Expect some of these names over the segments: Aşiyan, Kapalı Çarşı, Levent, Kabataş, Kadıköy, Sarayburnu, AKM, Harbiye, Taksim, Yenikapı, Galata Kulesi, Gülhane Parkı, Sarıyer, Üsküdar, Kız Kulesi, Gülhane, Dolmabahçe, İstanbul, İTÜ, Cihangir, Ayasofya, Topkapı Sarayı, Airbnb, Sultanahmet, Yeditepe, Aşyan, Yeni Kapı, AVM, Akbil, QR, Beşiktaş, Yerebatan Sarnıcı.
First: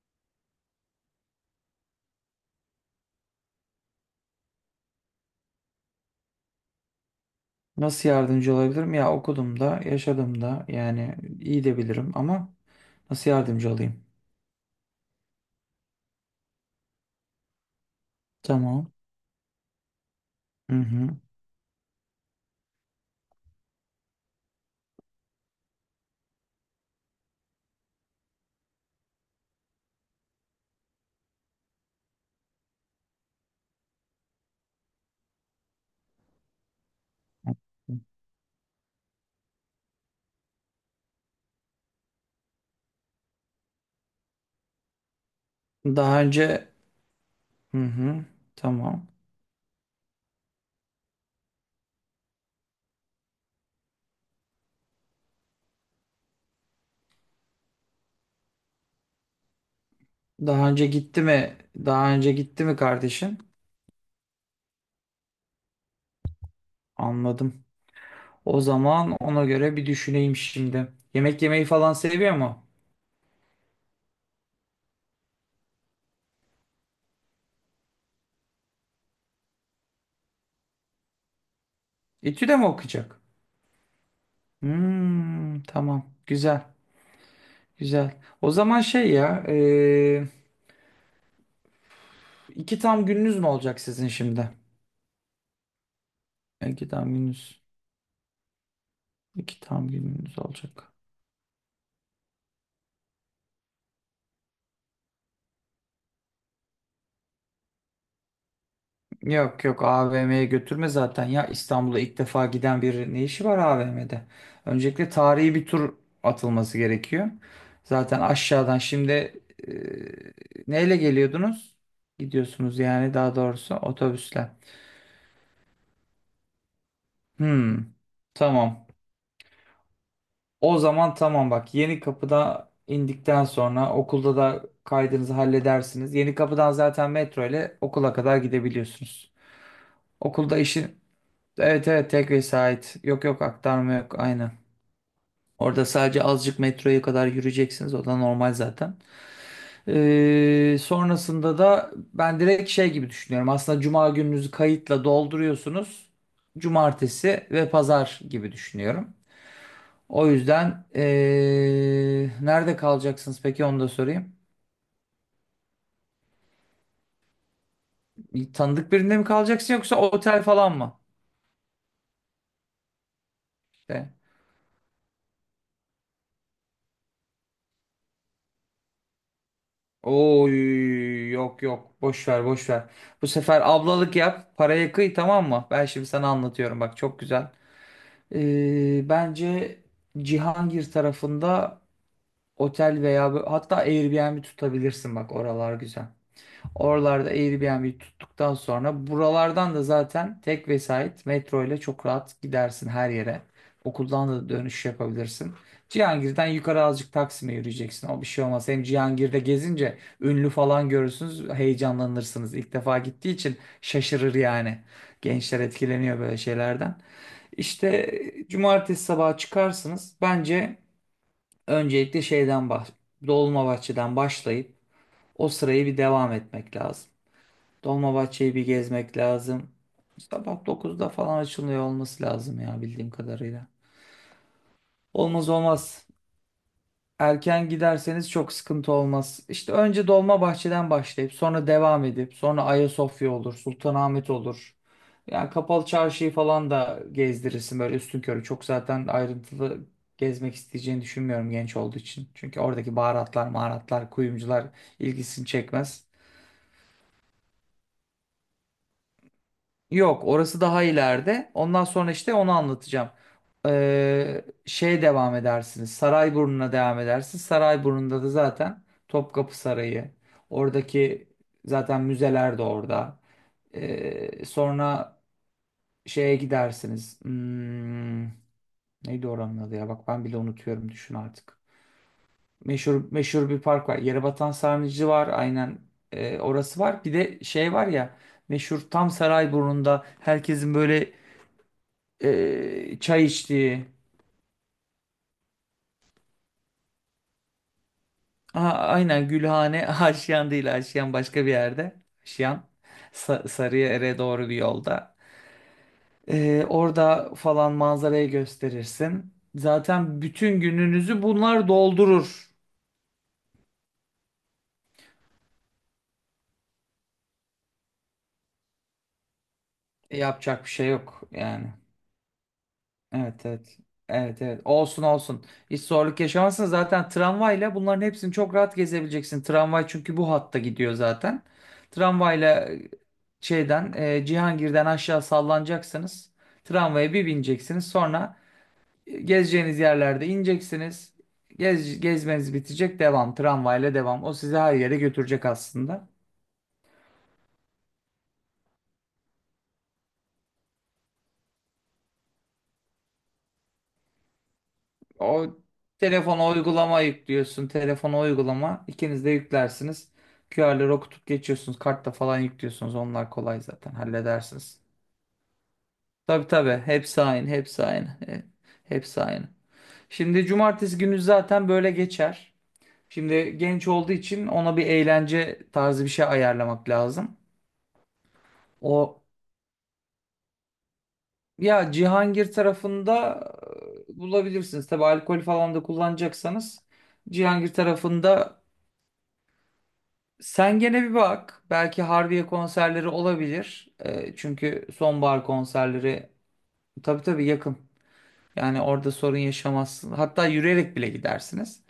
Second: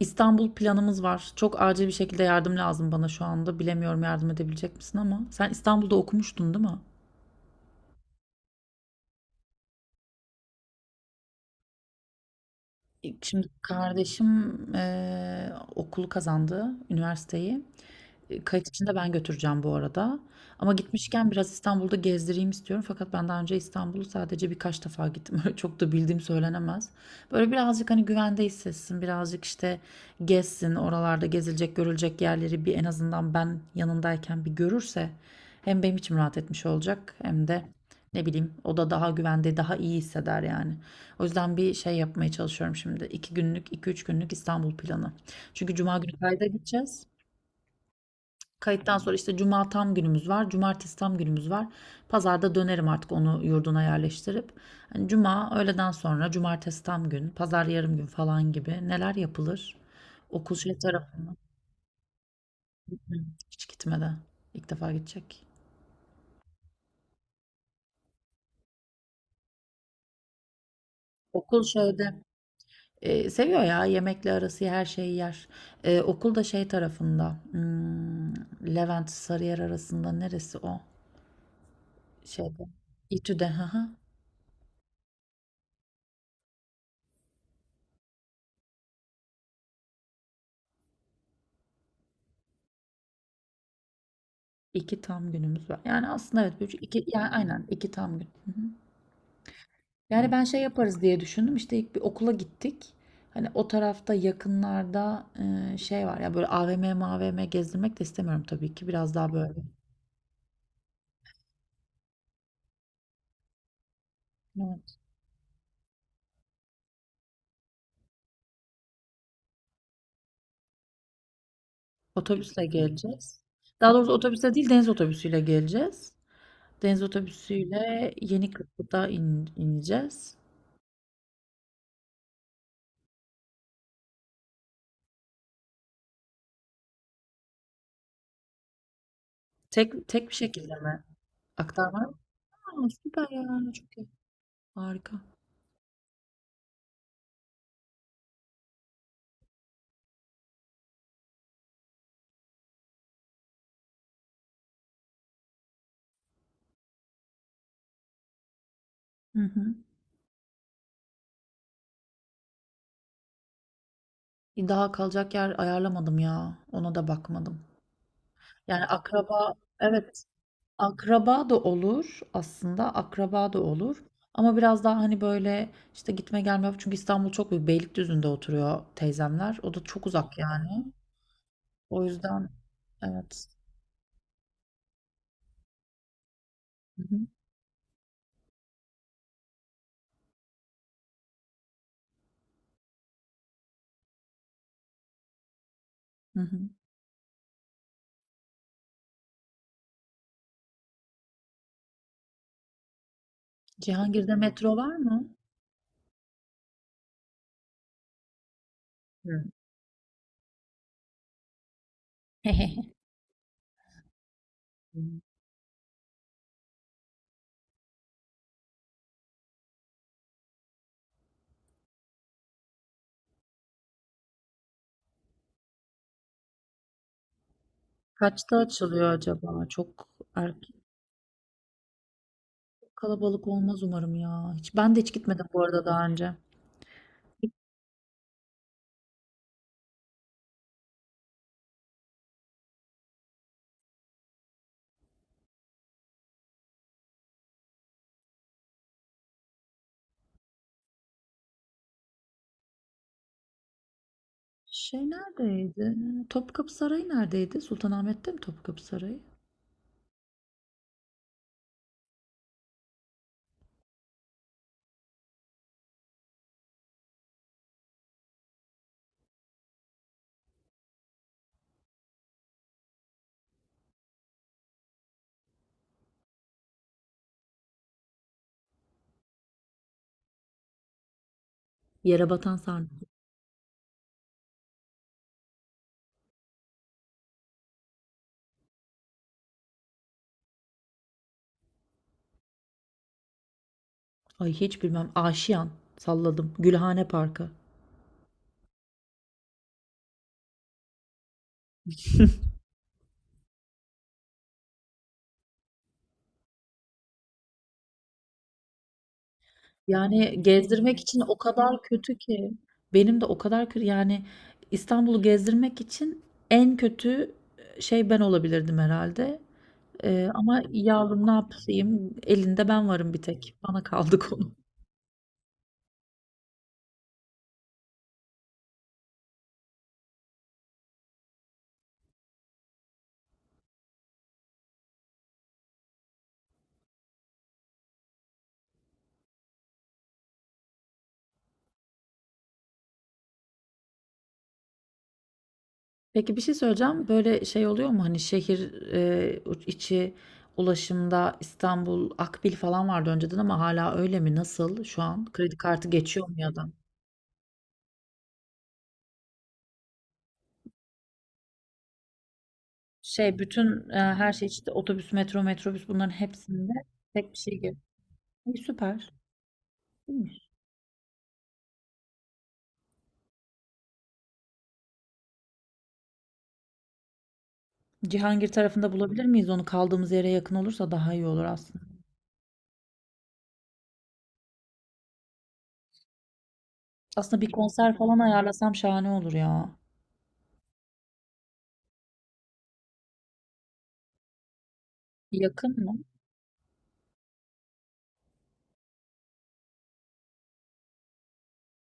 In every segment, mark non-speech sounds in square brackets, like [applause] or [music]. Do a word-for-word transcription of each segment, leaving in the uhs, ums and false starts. İstanbul planımız var. Çok acil bir şekilde yardım lazım bana şu anda. Bilemiyorum yardım edebilecek misin ama sen İstanbul'da okumuştun, değil mi? Nasıl yardımcı olabilirim? Ya okudum da, yaşadım da yani iyi de bilirim ama nasıl Şimdi yardımcı olayım? kardeşim eee, okulu kazandı, üniversiteyi. E, Kayıt için Tamam. de ben götüreceğim bu arada. Ama Hı hı. gitmişken biraz İstanbul'da gezdireyim istiyorum. Fakat ben daha önce İstanbul'u sadece birkaç defa gittim. [laughs] Öyle çok da bildiğim söylenemez. Böyle birazcık hani güvende hissetsin. Birazcık işte gezsin. Oralarda gezilecek, görülecek yerleri bir en azından ben yanındayken bir görürse hem benim içim rahat etmiş olacak hem de ne bileyim o da daha güvende, daha iyi hisseder yani. O yüzden bir şey yapmaya çalışıyorum şimdi. İki günlük, iki üç günlük İstanbul planı. Çünkü Cuma günü Daha kayda önce gideceğiz. Hı hı. Kayıttan Tamam. sonra işte Cuma tam günümüz var. Cumartesi tam günümüz var. Pazarda dönerim artık onu yurduna yerleştirip. Hani Cuma öğleden sonra, Cumartesi tam gün, Pazar yarım gün falan gibi neler yapılır? Okul Daha şey önce gitti tarafına mi? Daha önce gitti mi kardeşin? hiç gitmeden. İlk defa gidecek. Anladım. O zaman ona göre bir düşüneyim şimdi. Yemek Okul yemeyi falan şeyde. seviyor mu? E, seviyor ya yemekle arası her şeyi yer. E, okul da şey tarafında. hmm, Levent Sarıyer arasında neresi o? İTÜ de Şeyde. mi okuyacak? İTÜ'de. Hı hı. Hmm, tamam. Güzel. Güzel. O zaman şey ya, e, iki tam gününüz mü olacak sizin şimdi? İki tam günümüz var. Yani aslında evet. bir, üç- İki iki, tam yani gününüz. aynen iki tam gün. İki tam Yani gününüz ben şey olacak. yaparız diye düşündüm. İşte ilk bir okula gittik. Hani o tarafta yakınlarda e, şey var ya böyle A V M mavm gezdirmek de istemiyorum tabii ki. Biraz daha böyle. Yok yok, A V M'ye götürme zaten ya, İstanbul'a ilk defa giden bir ne işi var A V M'de? Evet. Öncelikle tarihi bir tur atılması gerekiyor. Zaten aşağıdan şimdi e, neyle geliyordunuz? Otobüsle Gidiyorsunuz yani daha geleceğiz. doğrusu Daha doğrusu otobüsle. otobüsle değil deniz otobüsüyle geleceğiz. Deniz Hmm, otobüsüyle tamam. Yenikapı'da in, ineceğiz. O zaman tamam bak, Yeni Kapı'da indikten sonra okulda da kaydınızı halledersiniz. Yeni Kapı'dan zaten metro ile okula kadar gidebiliyorsunuz. Tek tek bir Okulda şekilde işi mi? Evet evet, Aktarma. tek Aa, vesait. Yok süper yok, ya. aktarma Çok iyi. yok, aynı. Harika. Orada sadece azıcık metroya kadar yürüyeceksiniz. O da normal zaten. Ee, sonrasında da ben direkt şey gibi düşünüyorum. Aslında cuma gününüzü kayıtla dolduruyorsunuz. Cumartesi ve pazar gibi düşünüyorum. Hı hı. O yüzden ee, nerede kalacaksınız peki, onu da sorayım. Daha kalacak yer ayarlamadım ya. Ona da bakmadım. Bir Yani tanıdık birinde mi akraba, kalacaksın yoksa evet, otel falan mı? akraba da olur aslında akraba da olur. İşte. Ama biraz daha hani böyle işte gitme gelme çünkü İstanbul çok büyük. Beylikdüzü'nde oturuyor teyzemler. O da çok uzak yani. Oy, yok yok, O boş ver yüzden boş ver. Bu evet. sefer ablalık yap, paraya kıy, tamam mı? Ben şimdi sana anlatıyorum bak, Hı hı. çok güzel. Ee, bence Cihangir tarafında otel veya bö- hatta Airbnb tutabilirsin bak, oralar güzel. Hı hı. Oralarda Airbnb tuttuktan sonra buralardan da zaten tek vesait metro ile çok rahat gidersin her yere. Okuldan Cihangir'de da metro dönüş var mı? yapabilirsin. Cihangir'den yukarı azıcık Taksim'e yürüyeceksin. O bir şey olmaz. Hem Cihangir'de Hı. gezince ünlü falan görürsünüz, heyecanlanırsınız. İlk defa [laughs] gittiği için şaşırır yani. Gençler etkileniyor böyle şeylerden. İşte, e, cumartesi sabahı çıkarsınız. Bence öncelikle şeyden bah Dolmabahçe'den başlayıp o sırayı bir devam etmek lazım. Dolmabahçe'yi Kaçta bir açılıyor gezmek acaba? lazım. Çok Sabah erken, dokuzda falan açılıyor olması lazım ya, bildiğim kalabalık kadarıyla. olmaz umarım ya. Hiç, ben de hiç gitmedim Olmaz bu arada daha olmaz. önce. Erken giderseniz çok sıkıntı olmaz. İşte önce Dolmabahçe'den başlayıp sonra devam edip sonra Ayasofya olur, Sultanahmet olur. Yani Kapalı Çarşı'yı falan da gezdirirsin böyle üstünkörü. Çok zaten ayrıntılı gezmek isteyeceğini düşünmüyorum genç olduğu için. Çünkü oradaki baharatlar, maharatlar, kuyumcular Şey ilgisini neredeydi? çekmez. Topkapı Sarayı neredeydi? Sultanahmet'te mi Topkapı Sarayı? Yok, orası daha ileride. Ondan sonra işte onu anlatacağım. Ee, şey devam edersiniz. Sarayburnu'na devam edersiniz. Sarayburnu'nda da zaten Topkapı Sarayı. Oradaki zaten müzeler de orada. Ee, sonra şeye gidersiniz. Hmm, neydi oranın adı ya? Bak ben bile unutuyorum, düşün artık. Yere batan sarnıcı. Meşhur meşhur bir park var. Yerebatan Sarnıcı var. Aynen. Ee, orası var. Bir de şey var ya, meşhur, tam Sarayburnu'nda herkesin böyle ee, çay içtiği. Ay hiç bilmem. Aşiyan, salladım. Gülhane Parkı. Aha, aynen Gülhane. [laughs] Aşyan değil, Aşyan başka bir yerde. Aşyan Sa Sarıyer'e doğru bir yolda. Ee, orada falan manzarayı gösterirsin. Zaten Yani bütün gezdirmek için gününüzü o bunlar kadar kötü ki. doldurur. Benim de o kadar kötü. Yani İstanbul'u gezdirmek için en kötü e, şey ben olabilirdim herhalde. Eee, ama Yapacak bir şey yok yavrum ne yani. yapayım? Elinde ben varım bir Evet tek. evet. Bana kaldı [laughs] Evet konu. evet. Olsun olsun. Hiç zorluk yaşamazsın. Zaten tramvayla bunların hepsini çok rahat gezebileceksin. Tramvay çünkü bu hatta gidiyor zaten. Tramvayla e, şeyden e, Cihangir'den aşağı sallanacaksınız. Tramvaya bir bineceksiniz. Sonra e, gezeceğiniz yerlerde ineceksiniz. Gez, gezmeniz bitecek. Devam. Tramvayla devam. O sizi her yere götürecek aslında. Peki bir şey söyleyeceğim. Böyle şey oluyor mu? Hani şehir eee, içi ulaşımda İstanbul Akbil falan vardı önceden ama hala öyle mi? Nasıl şu an? O, Kredi kartı geçiyor mu telefona ya da? uygulama yüklüyorsun. Telefona uygulama. İkiniz de yüklersiniz. Q R'ları okutup geçiyorsunuz. Kartta falan yüklüyorsunuz. Onlar Şey kolay bütün zaten. e, her şey işte Halledersiniz. otobüs, metro, metrobüs bunların Tabii hepsinde tabii. Hepsi tek bir aynı. şey gibi. Hepsi aynı. E, İyi, süper. Hepsi aynı. Şimdi İyiymiş. cumartesi günü zaten böyle geçer. Şimdi genç olduğu için ona bir eğlence tarzı bir şey ayarlamak lazım. Cihangir tarafında O bulabilir miyiz onu? Kaldığımız yere yakın olursa daha iyi olur aslında. ya, Cihangir tarafında e, bulabilirsiniz. Tabii alkol falan da kullanacaksanız Aslında bir Cihangir konser falan tarafında. ayarlasam şahane olur ya. Sen gene bir bak. Belki Harbiye konserleri olabilir. Ee, çünkü sonbahar Yakın mı? konserleri, tabii tabii yakın. Yani orada sorun yaşamazsın. Hatta yürüyerek bile gidersiniz.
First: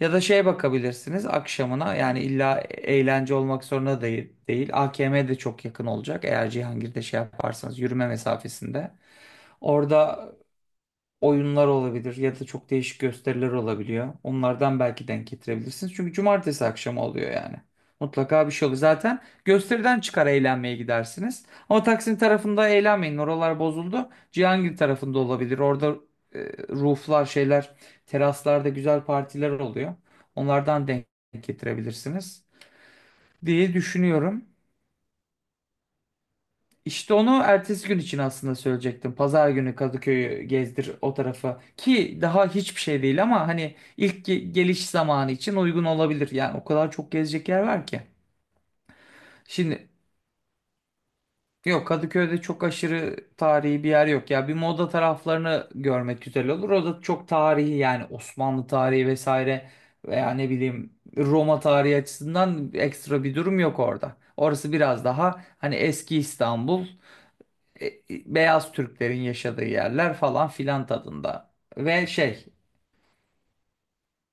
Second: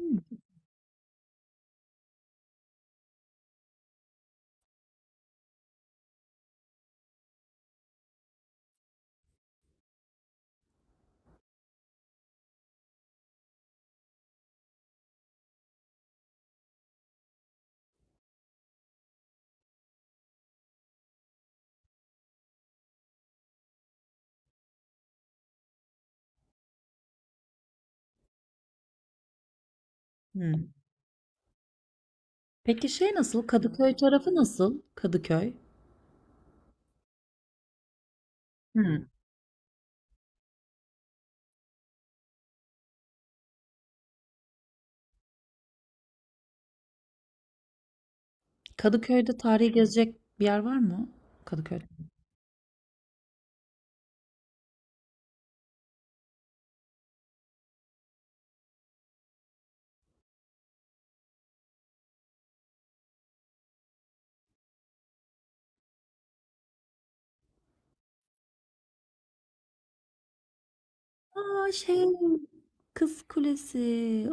Ya da şeye bakabilirsiniz akşamına. Yani illa eğlence olmak zorunda değil, değil. A K M de çok yakın olacak. Eğer Cihangir'de şey yaparsanız yürüme mesafesinde. Orada oyunlar olabilir ya da çok değişik gösteriler olabiliyor. Onlardan belki denk getirebilirsiniz. Çünkü cumartesi akşamı oluyor yani. Mutlaka bir şey oluyor. Zaten gösteriden çıkar eğlenmeye gidersiniz. Ama Taksim tarafında eğlenmeyin. Oralar bozuldu. Cihangir tarafında olabilir. Orada e, rooflar, şeyler, teraslarda güzel partiler oluyor. Hıı. Onlardan denk getirebilirsiniz Peki şey nasıl? diye Kadıköy tarafı düşünüyorum. nasıl? Kadıköy. İşte onu ertesi gün için aslında Hıı. söyleyecektim. Pazar günü Kadıköy'ü gezdir o tarafa. Ki daha hiçbir şey değil ama hani ilk ge- geliş zamanı için uygun olabilir. Yani o kadar çok gezecek yer var ki. Kadıköy'de tarihi Şimdi, gezecek bir yer var mı? Kadıköy'de. yok Kadıköy'de çok aşırı tarihi bir yer yok. Ya bir moda taraflarını görmek güzel olur. O da çok tarihi yani, Osmanlı tarihi vesaire veya ne bileyim Roma tarihi açısından ekstra bir durum yok orada. Orası biraz daha hani eski İstanbul, e, e, beyaz Türklerin yaşadığı yerler falan filan tadında. A! Şey, Ve şey, Kız Kulesi.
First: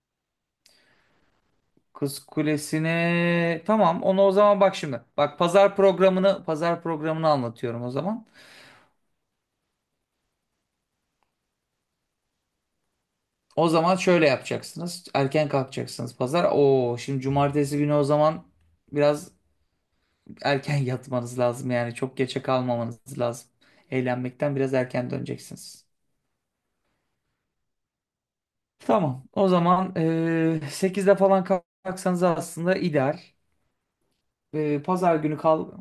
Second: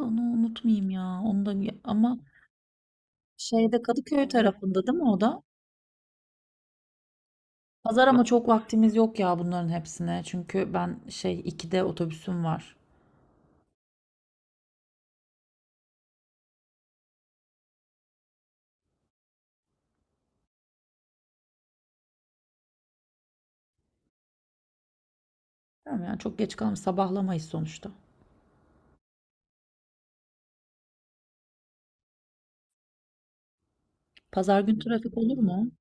Onu unutmayayım ya. Onu da ya ama Kız Kulesi'ni, şeyde tamam onu Kadıköy o zaman bak tarafında değil şimdi. mi o Bak, da? pazar programını pazar programını anlatıyorum o Pazar ama zaman. çok vaktimiz yok ya bunların hepsine. Çünkü ben şey ikide otobüsüm var. O zaman şöyle yapacaksınız. Erken kalkacaksınız pazar. Oo şimdi cumartesi günü o zaman biraz erken [laughs] yatmanız lazım yani çok geçe kalmamanız lazım. Eğlenmekten biraz erken döneceksiniz. Tamam yani çok geç kalmış. Sabahlamayız sonuçta. Tamam. O zaman eee sekizde falan kalksanız aslında ideal. Pazar gün Eee, pazar trafik olur günü mu? kal.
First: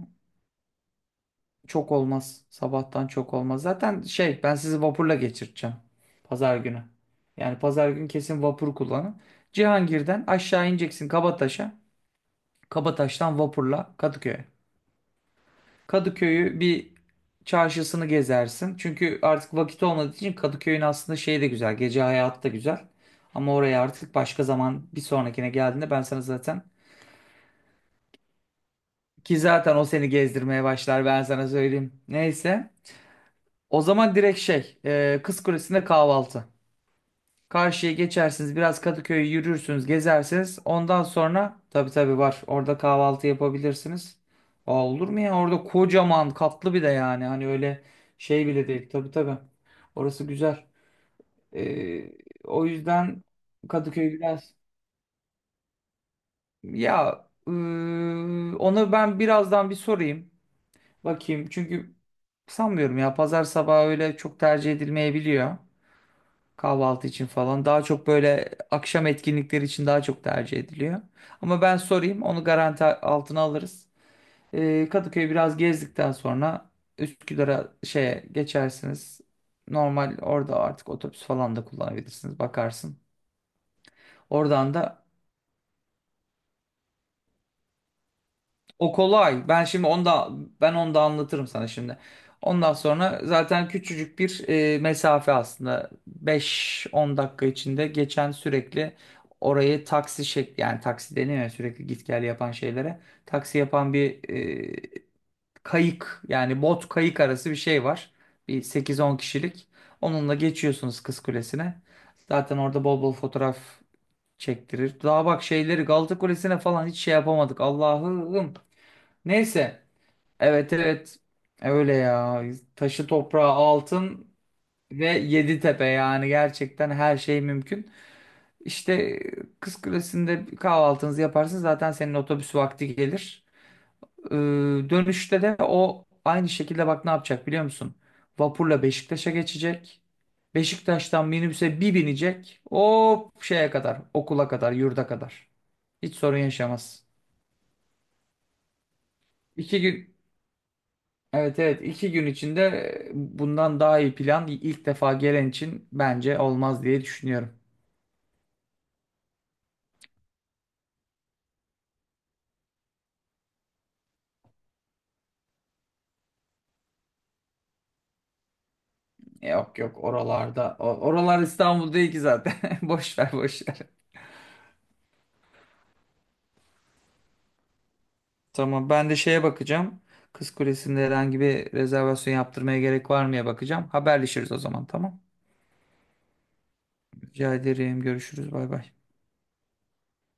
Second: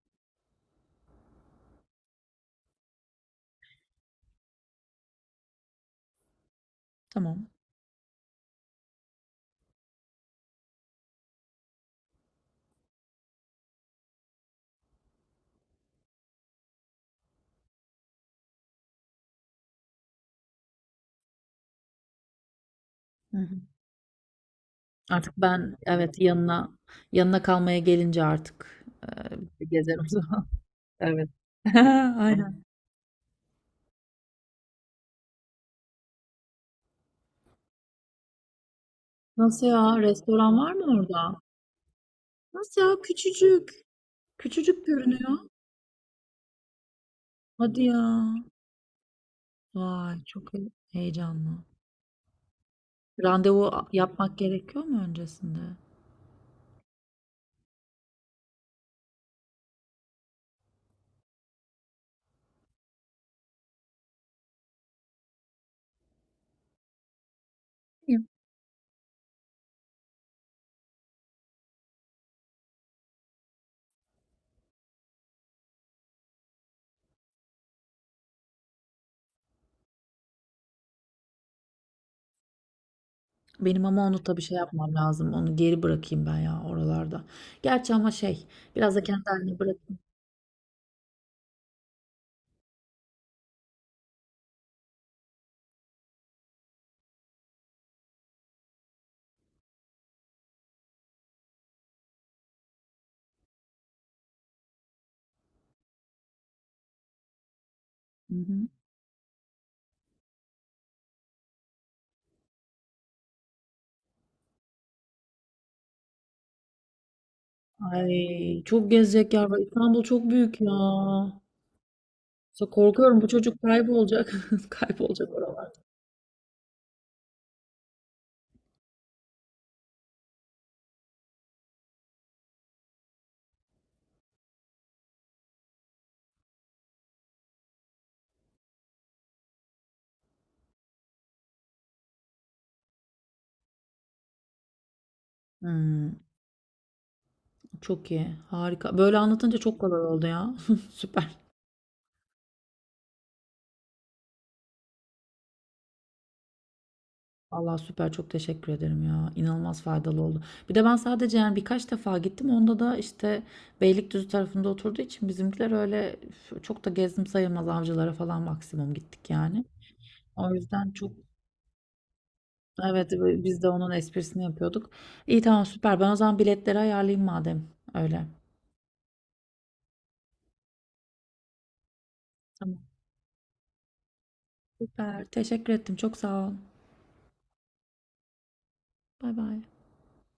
çok olmaz. Sabahtan çok olmaz. Zaten şey, ben sizi vapurla geçirteceğim. Pazar günü. Tamam. Yani pazar gün kesin vapur kullanın. Cihangir'den aşağı ineceksin Kabataş'a. Kabataş'tan vapurla Kadıköy'e. Kadıköy'ü bir, çarşısını gezersin. Çünkü artık vakit olmadığı için Kadıköy'ün aslında şeyi de güzel. Gece hayatı da güzel. Hı Ama hı. oraya artık başka zaman, bir Artık sonrakine ben, geldiğinde ben evet, sana zaten, yanına yanına kalmaya gelince artık ki zaten o gezerim o seni zaman. [laughs] gezdirmeye başlar, ben Evet. sana [laughs] söyleyeyim. Aynen. Neyse. O zaman direkt şey, e, Kız Kulesi'nde kahvaltı. Karşıya geçersiniz, biraz Kadıköy'ü Nasıl yürürsünüz, ya? Restoran gezersiniz. var mı Ondan orada? sonra, tabii tabii var. Orada Nasıl ya? kahvaltı Küçücük. yapabilirsiniz. Küçücük Aa, olur mu ya? görünüyor. Orada kocaman katlı bir de yani. Hani öyle Hadi ya. şey bile değil. Tabii tabii. Vay Orası çok güzel. he- heyecanlı. E, O yüzden Randevu a- Kadıköy yapmak biraz gerekiyor mu öncesinde? ya, e, onu ben birazdan bir sorayım. Bakayım. Çünkü sanmıyorum ya, pazar sabahı öyle çok tercih edilmeyebiliyor. Kahvaltı için falan. Daha çok Yok. böyle akşam etkinlikleri için daha çok tercih ediliyor. Ama ben sorayım, onu garanti altına alırız. Ee, Kadıköy'ü biraz gezdikten sonra Üsküdar'a, şeye geçersiniz. Normal orada artık otobüs falan da kullanabilirsiniz. Bakarsın. Benim ama onu tabii şey Oradan yapmam da lazım. Onu geri bırakayım ben ya oralarda. Gerçi ama şey O biraz da kendi kolay. haline Ben şimdi bırakayım. onu da, ben onu da anlatırım sana şimdi. Ondan sonra zaten küçücük bir e, mesafe aslında. Beş on dakika içinde geçen, sürekli orayı taksi şekli, yani taksi deniyor ya sürekli git gel yapan şeylere. Taksi yapan bir e, kayık, yani bot kayık arası bir şey var. Hı Bir hı. sekiz on kişilik. Onunla geçiyorsunuz Kız Kulesi'ne. Zaten orada bol bol fotoğraf çektirir. Daha bak şeyleri, Galata Kulesi'ne falan hiç şey yapamadık. Allah'ım. Ay çok gezecek yer var. Neyse. İstanbul çok büyük ya. Evet evet. Öyle ya. So- Taşı korkuyorum bu toprağı çocuk kaybolacak. altın [laughs] ve Kaybolacak oralar. Yeditepe, yani gerçekten her şey mümkün. İşte Kız Kulesi'nde bir kahvaltınızı yaparsın, zaten senin otobüs vakti gelir. Ee, Dönüşte de o aynı şekilde, bak ne yapacak biliyor musun? Vapurla Beşiktaş'a geçecek. Beşiktaş'tan minibüse bir binecek. O şeye kadar, okula kadar, yurda kadar. Hmm, Hiç sorun yaşamaz. çok iyi. Harika. Böyle anlatınca çok İki kolay gün oldu ya. [laughs] Süper. Evet evet, iki gün içinde bundan daha iyi plan ilk defa gelen için bence olmaz diye düşünüyorum. Allah süper çok teşekkür ederim ya. İnanılmaz faydalı oldu. Bir de ben sadece yani birkaç defa gittim. Onda da işte Beylikdüzü tarafında oturduğu için bizimkiler öyle üf, çok da gezdim sayılmaz avcılara falan maksimum gittik yani. Yok yok O oralarda. O- yüzden çok, Oralar İstanbul değil ki zaten. [laughs] evet, Boş ver biz boş de ver. onun esprisini yapıyorduk. İyi tamam süper. Ben o zaman biletleri ayarlayayım madem öyle. Tamam, ben de şeye bakacağım. Kız Kulesi'nde herhangi bir rezervasyon Tamam yaptırmaya gerek var mıya bakacağım. Haberleşiriz o zaman, tamam. süper. Teşekkür ettim. Çok sağ ol. Rica ederim. Görüşürüz. Bay bay. Bay bay.